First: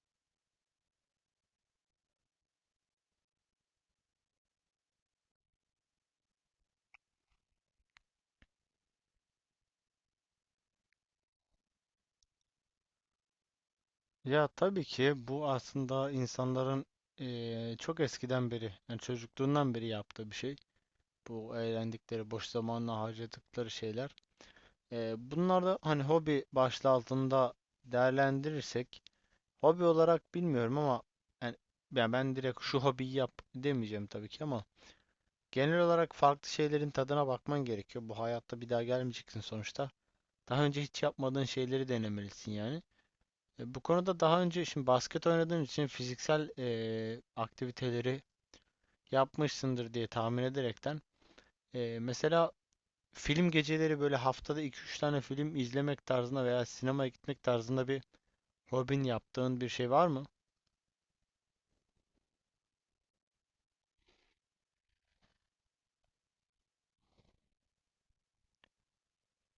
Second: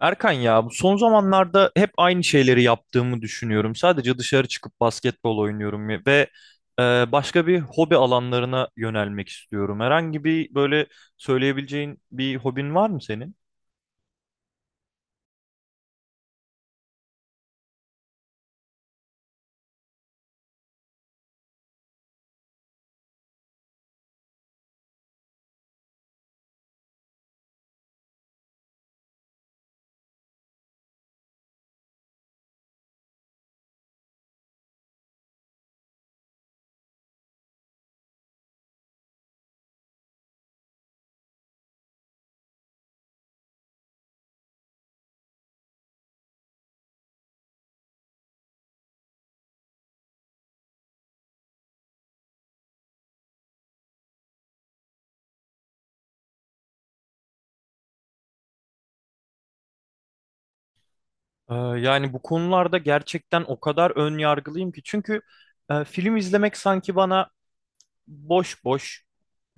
Erkan, ya bu son zamanlarda hep aynı şeyleri yaptığımı düşünüyorum. Sadece dışarı çıkıp basketbol oynuyorum ve e, başka bir hobi alanlarına yönelmek istiyorum. Herhangi bir böyle söyleyebileceğin bir hobin var mı senin? Ya tabii ki bu aslında insanların çok eskiden beri, yani çocukluğundan beri yaptığı bir şey. Bu eğlendikleri, boş zamanla harcadıkları şeyler. Bunlar da hani hobi başlığı altında değerlendirirsek, hobi olarak bilmiyorum ama yani, ben direkt şu hobiyi yap demeyeceğim tabii ki ama genel olarak farklı şeylerin tadına bakman gerekiyor. Bu hayatta bir daha gelmeyeceksin sonuçta. Daha önce hiç yapmadığın şeyleri denemelisin yani. Bu konuda daha önce şimdi basket oynadığın için fiziksel aktiviteleri yapmışsındır diye tahmin ederekten mesela film geceleri böyle haftada iki üç tane film izlemek tarzında veya sinemaya gitmek tarzında bir hobin yaptığın bir şey var mı? Yani bu konularda gerçekten o kadar ön yargılıyım ki, çünkü film izlemek sanki bana boş boş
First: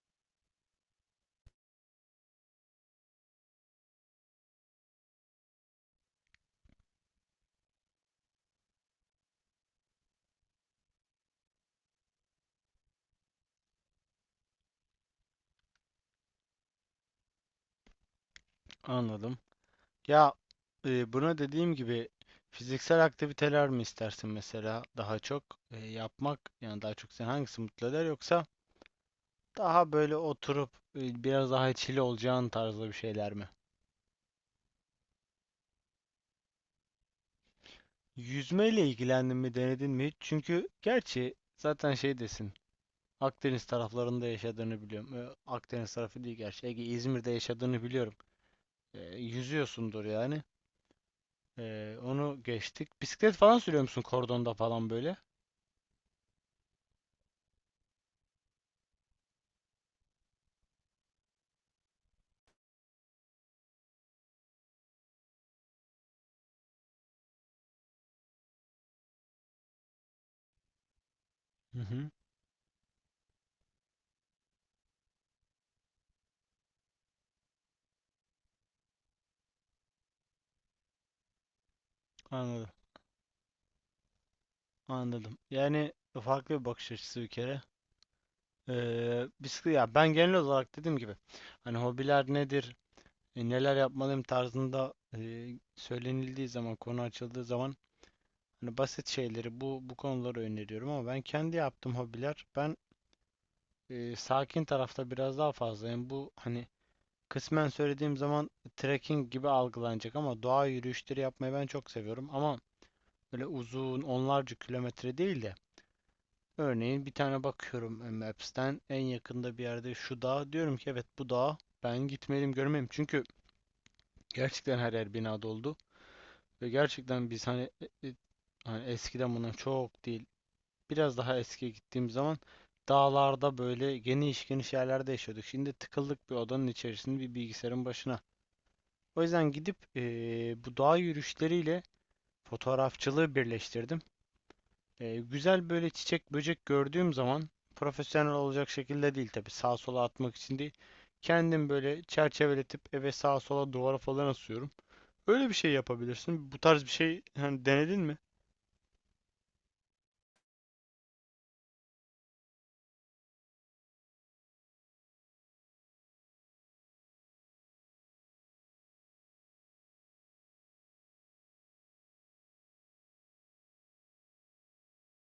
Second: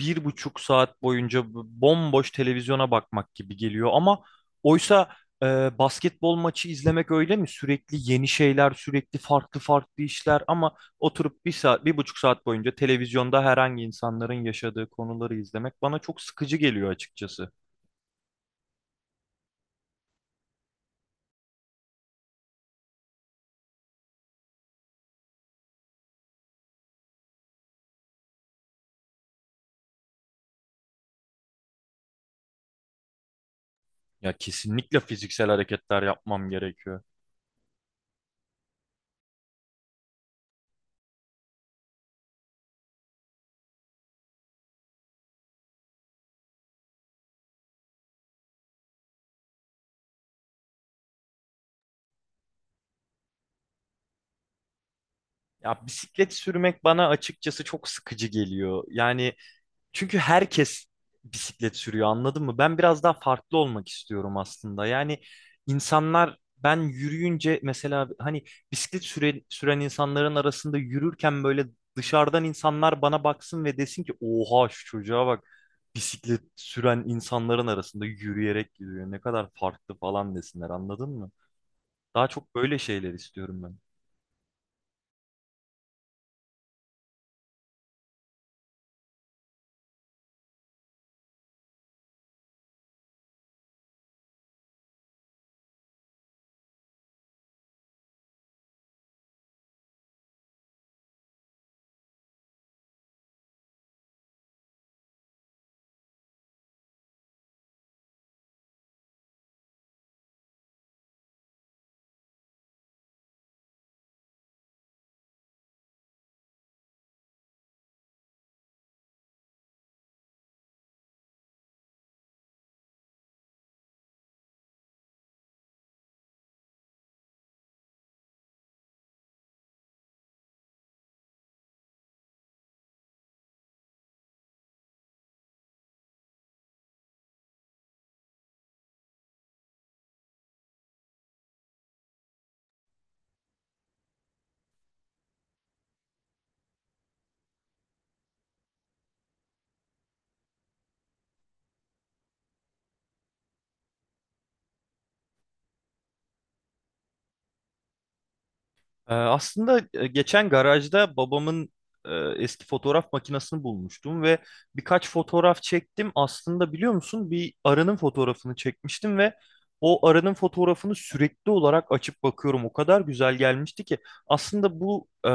1,5 saat boyunca bomboş televizyona bakmak gibi geliyor. Ama oysa, e, basketbol maçı izlemek öyle mi? Sürekli yeni şeyler, sürekli farklı farklı işler, ama oturup 1 saat, 1,5 saat boyunca televizyonda herhangi insanların yaşadığı konuları izlemek bana çok sıkıcı geliyor açıkçası. Anladım. Ya buna dediğim gibi fiziksel aktiviteler mi istersin mesela daha çok yapmak yani daha çok seni hangisi mutlu eder yoksa daha böyle oturup biraz daha chill olacağın tarzda bir şeyler mi? Ya kesinlikle fiziksel hareketler yapmam gerekiyor. Yüzmeyle ilgilendin mi, denedin mi hiç? Çünkü gerçi zaten şey desin. Akdeniz taraflarında yaşadığını biliyorum. Akdeniz tarafı değil gerçi. Ege, İzmir'de yaşadığını biliyorum. Yüzüyorsundur yani. Onu geçtik. Bisiklet falan sürüyor musun kordonda falan böyle? Ya bisiklet sürmek bana açıkçası çok sıkıcı geliyor. Yani, çünkü herkes bisiklet sürüyor, anladın mı? Ben biraz daha farklı olmak istiyorum aslında. Yani insanlar, ben yürüyünce mesela, hani bisiklet süren insanların arasında yürürken, böyle Hı hı. dışarıdan insanlar bana baksın ve desin ki, oha şu çocuğa bak, bisiklet süren insanların arasında yürüyerek gidiyor ne kadar farklı falan, desinler, anladın mı? Daha çok Anladım. böyle şeyler istiyorum ben. Anladım. Yani farklı bir bakış açısı bir kere. Bisiklet ya ben genel olarak dediğim gibi hani hobiler nedir, neler yapmalıyım tarzında söylenildiği zaman, konu açıldığı zaman hani basit şeyleri bu konuları öneriyorum ama ben kendi yaptığım hobiler ben sakin tarafta biraz daha fazlayım. Bu hani kısmen söylediğim zaman trekking gibi algılanacak ama doğa yürüyüşleri yapmayı ben çok seviyorum ama böyle uzun onlarca kilometre değil de örneğin bir tane bakıyorum Maps'ten en yakında bir yerde şu dağ diyorum ki evet bu dağ ben gitmeliyim görmeyeyim çünkü gerçekten her yer bina doldu ve gerçekten biz hani e, e, hani eskiden bundan çok değil biraz daha eskiye gittiğim zaman dağlarda böyle geniş geniş yerlerde yaşıyorduk. Şimdi tıkıldık bir odanın içerisinde bir bilgisayarın başına. O yüzden gidip bu dağ yürüyüşleriyle fotoğrafçılığı birleştirdim. Güzel böyle çiçek böcek gördüğüm zaman profesyonel olacak şekilde değil tabii sağa sola atmak için değil. Kendim böyle çerçeveletip eve sağa sola duvara falan asıyorum. Öyle bir şey yapabilirsin. Bu tarz bir şey hani denedin mi? Aslında geçen garajda babamın e, eski fotoğraf makinesini bulmuştum ve birkaç fotoğraf çektim. Aslında biliyor musun, bir arının fotoğrafını çekmiştim ve o arının fotoğrafını sürekli olarak açıp bakıyorum. O kadar güzel gelmişti ki, aslında bu e,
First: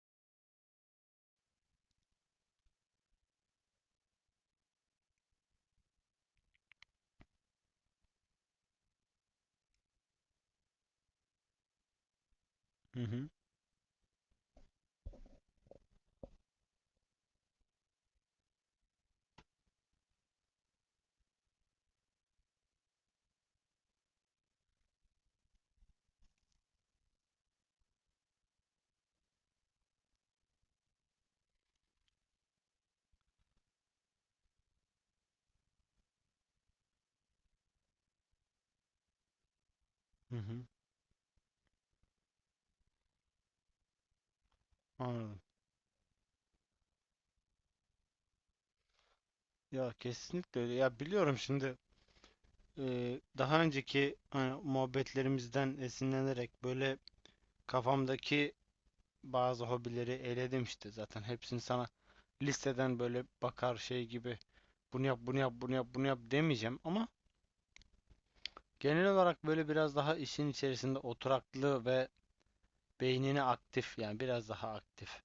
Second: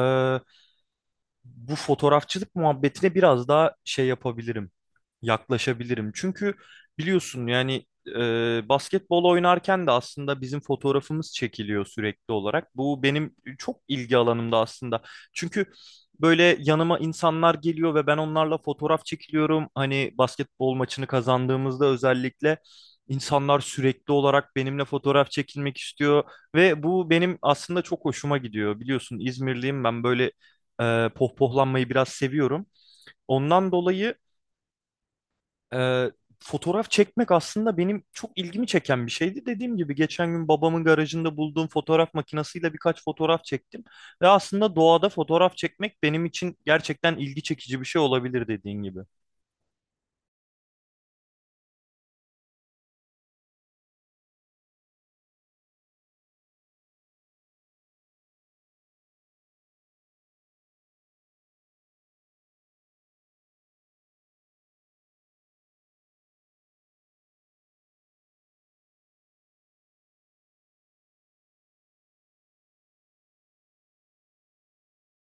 bu fotoğrafçılık muhabbetine biraz daha şey yapabilirim, yaklaşabilirim. Çünkü biliyorsun yani, basketbol oynarken de aslında bizim fotoğrafımız çekiliyor sürekli olarak. Hı Bu hı. benim çok ilgi alanımda aslında. Çünkü böyle yanıma insanlar geliyor ve ben onlarla fotoğraf çekiliyorum. Hani basketbol maçını kazandığımızda özellikle, insanlar sürekli olarak benimle fotoğraf çekilmek istiyor ve bu benim aslında çok hoşuma gidiyor. Biliyorsun, İzmirliyim ben, böyle pohpohlanmayı biraz seviyorum. Ondan dolayı, ee, fotoğraf çekmek aslında benim çok ilgimi çeken bir şeydi. Dediğim gibi geçen Hı gün hı. babamın garajında bulduğum fotoğraf makinesiyle birkaç fotoğraf çektim. Ve aslında doğada Anladım. fotoğraf çekmek benim için gerçekten ilgi çekici bir şey olabilir, dediğin gibi. Ya kesinlikle öyle. Ya biliyorum şimdi daha önceki hani, muhabbetlerimizden esinlenerek böyle kafamdaki bazı hobileri eledim işte zaten hepsini sana listeden böyle bakar şey gibi bunu yap bunu yap bunu yap bunu yap demeyeceğim ama genel olarak böyle biraz daha işin içerisinde oturaklı ve beynini aktif yani biraz daha aktif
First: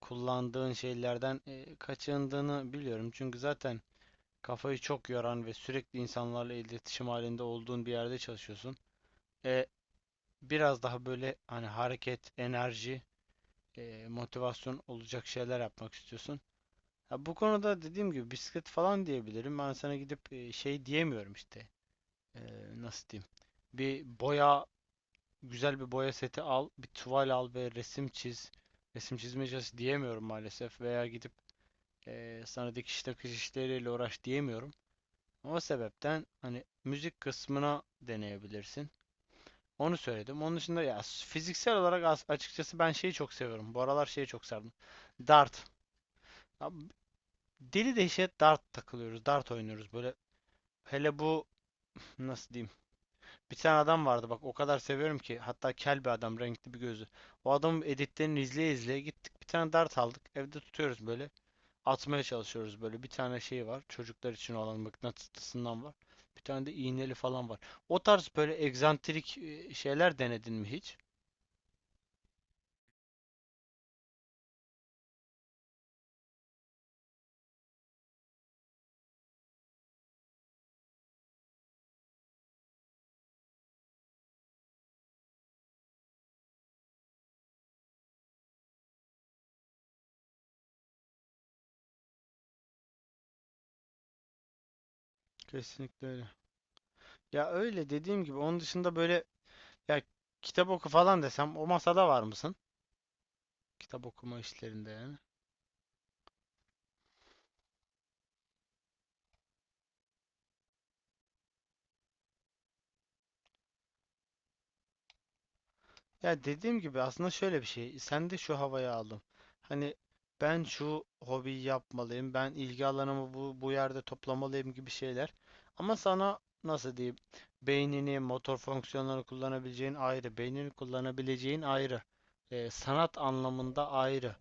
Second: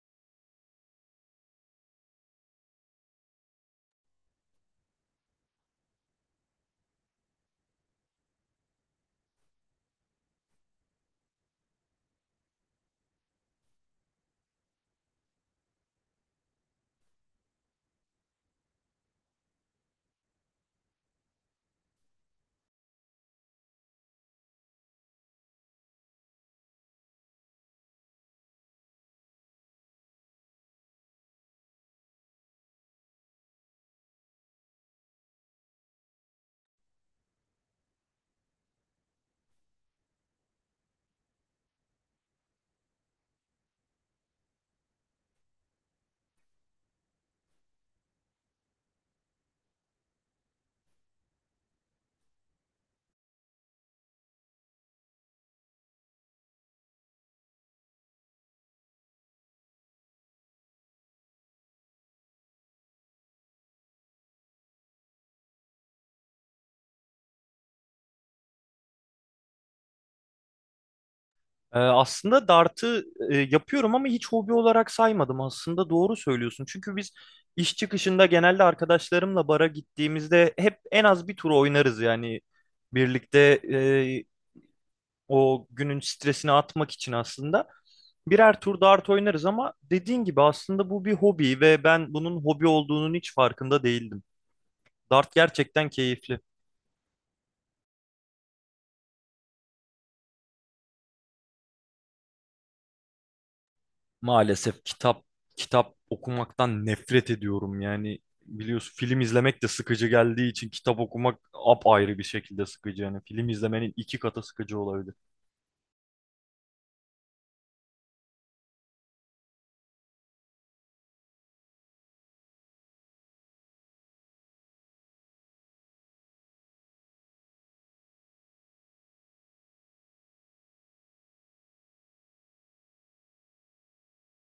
kullandığın şeylerden kaçındığını biliyorum çünkü zaten kafayı çok yoran ve sürekli insanlarla iletişim halinde olduğun bir yerde çalışıyorsun. E, biraz daha böyle hani hareket, enerji, motivasyon olacak şeyler yapmak istiyorsun. Ha, bu konuda dediğim gibi bisiklet falan diyebilirim. Ben sana gidip şey diyemiyorum işte. E, nasıl diyeyim? Bir boya, güzel bir boya seti al, bir tuval al ve resim çiz. Resim çizme cihazı diyemiyorum maalesef veya gidip sana dikiş takış işleriyle uğraş diyemiyorum. O sebepten hani müzik kısmına deneyebilirsin. Onu söyledim. Onun dışında ya fiziksel olarak açıkçası ben şeyi çok seviyorum. Bu aralar şeyi çok sardım. Dart. Abi, deli dehşet dart takılıyoruz. Dart oynuyoruz. Böyle hele bu nasıl diyeyim? Bir tane adam vardı bak o kadar seviyorum ki. Hatta kel bir adam renkli bir gözü. O adamın editlerini izleye izleye gittik. Bir tane dart aldık. Evde tutuyoruz böyle. Atmaya çalışıyoruz böyle. Bir tane şey var. Çocuklar için olan mıknatıslısından var. Bir tane de iğneli falan var. O tarz böyle egzantrik şeyler denedin mi hiç? Aslında dartı yapıyorum, ama hiç hobi olarak saymadım. Aslında doğru söylüyorsun. Çünkü biz iş çıkışında genelde arkadaşlarımla bara gittiğimizde hep en az bir tur oynarız yani. Birlikte o günün stresini atmak için aslında birer tur dart oynarız, ama dediğin gibi aslında bu bir hobi ve ben bunun hobi olduğunun hiç farkında değildim. Dart gerçekten Kesinlikle öyle. keyifli. Ya öyle dediğim gibi onun dışında böyle ya kitap oku falan desem o masada var mısın? Kitap okuma Maalesef işlerinde yani. kitap okumaktan nefret ediyorum. Yani biliyorsun, film izlemek de sıkıcı geldiği için kitap okumak apayrı bir şekilde sıkıcı. Yani film izlemenin 2 katı sıkıcı olabilir. Ya dediğim gibi aslında şöyle bir şey. Sen de şu havayı aldım. Hani ben şu hobiyi yapmalıyım. Ben ilgi alanımı bu, bu yerde toplamalıyım gibi şeyler. Ama sana nasıl diyeyim? Beynini, motor fonksiyonlarını kullanabileceğin ayrı. Beynini kullanabileceğin ayrı. Sanat anlamında ayrı.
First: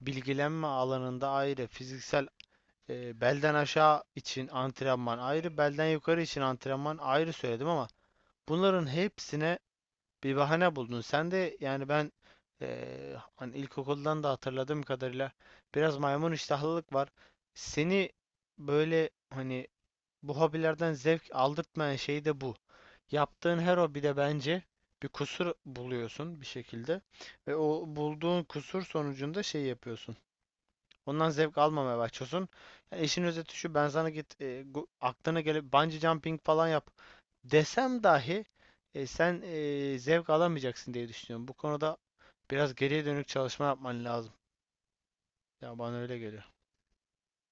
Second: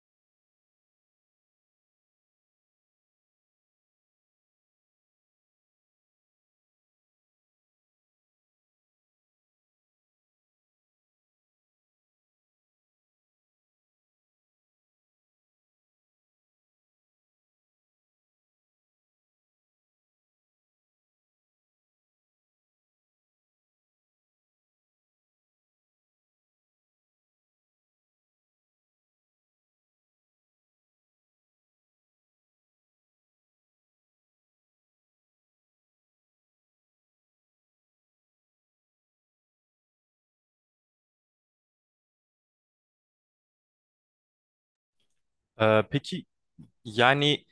Bilgilenme alanında ayrı. Fiziksel, belden aşağı için antrenman ayrı, belden yukarı için antrenman ayrı söyledim ama bunların hepsine bir bahane buldun. Sen de yani ben hani ilkokuldan da hatırladığım kadarıyla biraz maymun iştahlılık var. Seni böyle hani bu hobilerden zevk aldırtmayan şey de bu. Yaptığın her hobide bence bir kusur buluyorsun bir şekilde ve o bulduğun kusur sonucunda şey yapıyorsun. Ondan zevk almamaya başlıyorsun. Yani işin özeti şu: ben sana git aklına gelip bungee jumping falan yap desem dahi sen zevk alamayacaksın diye düşünüyorum. Bu konuda biraz geriye dönük çalışma yapman lazım. Ya Ee, bana öyle peki geliyor. Yani,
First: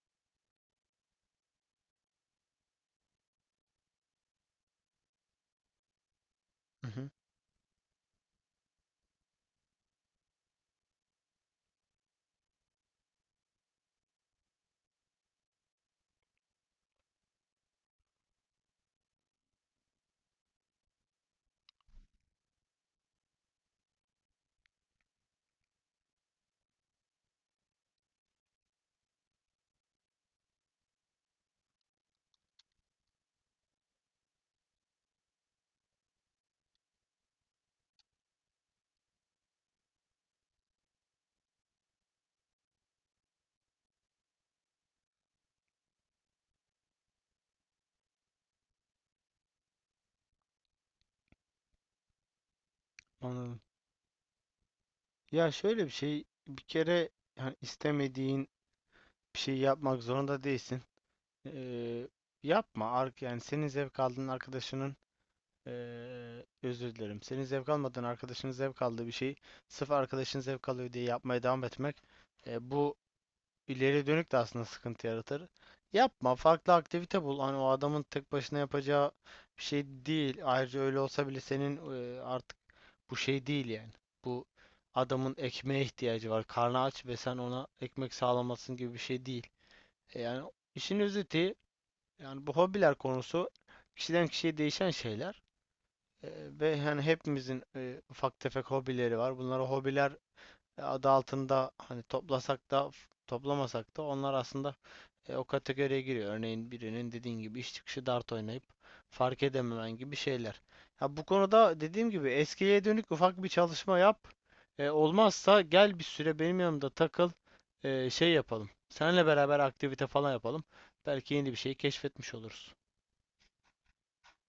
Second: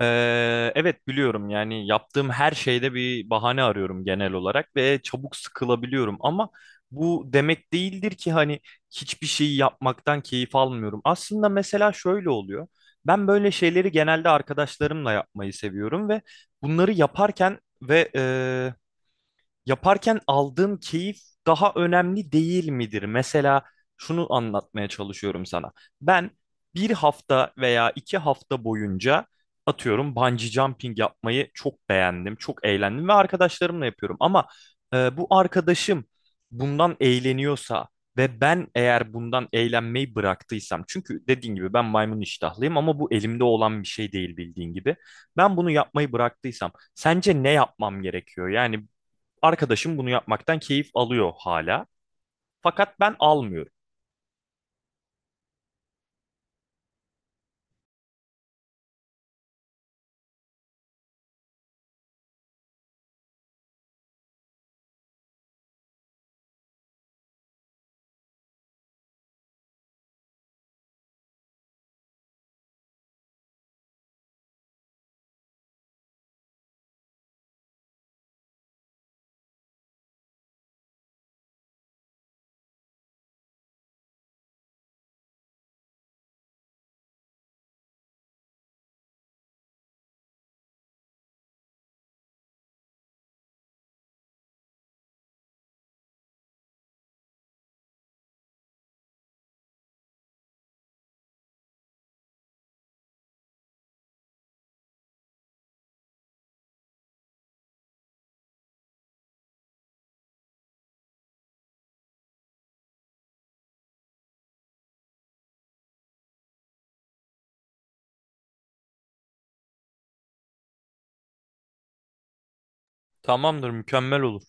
evet, biliyorum, yani yaptığım her şeyde bir bahane arıyorum genel olarak ve çabuk sıkılabiliyorum, ama Hı hı, bu demek değildir ki hani hiçbir şeyi yapmaktan keyif almıyorum. Aslında mesela şöyle oluyor. Ben böyle şeyleri genelde arkadaşlarımla yapmayı seviyorum ve bunları yaparken aldığın keyif daha önemli değil midir? Mesela şunu anlatmaya çalışıyorum sana. Ben 1 hafta veya 2 hafta boyunca, atıyorum, bungee jumping yapmayı çok beğendim, çok eğlendim ve arkadaşlarımla yapıyorum. Ama bu arkadaşım bundan eğleniyorsa ve ben, eğer bundan eğlenmeyi bıraktıysam, çünkü dediğin gibi ben maymun iştahlıyım, ama bu elimde olan bir şey değil, bildiğin gibi. Ben bunu yapmayı bıraktıysam, sence ne yapmam gerekiyor? Yani, arkadaşım bunu yapmaktan keyif alıyor hala. Fakat ben anladım. almıyorum. Ya şöyle bir şey bir kere, yani istemediğin bir şey yapmak zorunda değilsin. Ee, yapma. Yani senin zevk aldığın arkadaşının özür dilerim. Senin zevk almadığın arkadaşının zevk aldığı bir şeyi sırf arkadaşın zevk alıyor diye yapmaya devam etmek, bu ileri dönük de aslında sıkıntı yaratır. Yapma. Farklı aktivite bul. Hani o adamın tek başına yapacağı bir şey değil. Ayrıca öyle olsa bile senin artık bu şey değil yani. Bu adamın ekmeğe ihtiyacı var. Karnı aç ve sen ona ekmek sağlamasın gibi bir şey değil. Yani işin özeti, yani bu hobiler konusu kişiden kişiye değişen şeyler. Eee, ve hani hepimizin ufak tefek hobileri var. Bunlara hobiler adı altında hani toplasak da toplamasak da onlar aslında o kategoriye giriyor. Örneğin birinin dediğin gibi iş çıkışı dart oynayıp fark edememen gibi şeyler. Ya bu konuda dediğim gibi eskiye dönük ufak bir çalışma yap. Olmazsa gel bir süre benim yanımda takıl. Şey yapalım. Seninle beraber aktivite falan yapalım. Belki yeni bir şey keşfetmiş oluruz. Tamamdır, mükemmel olur.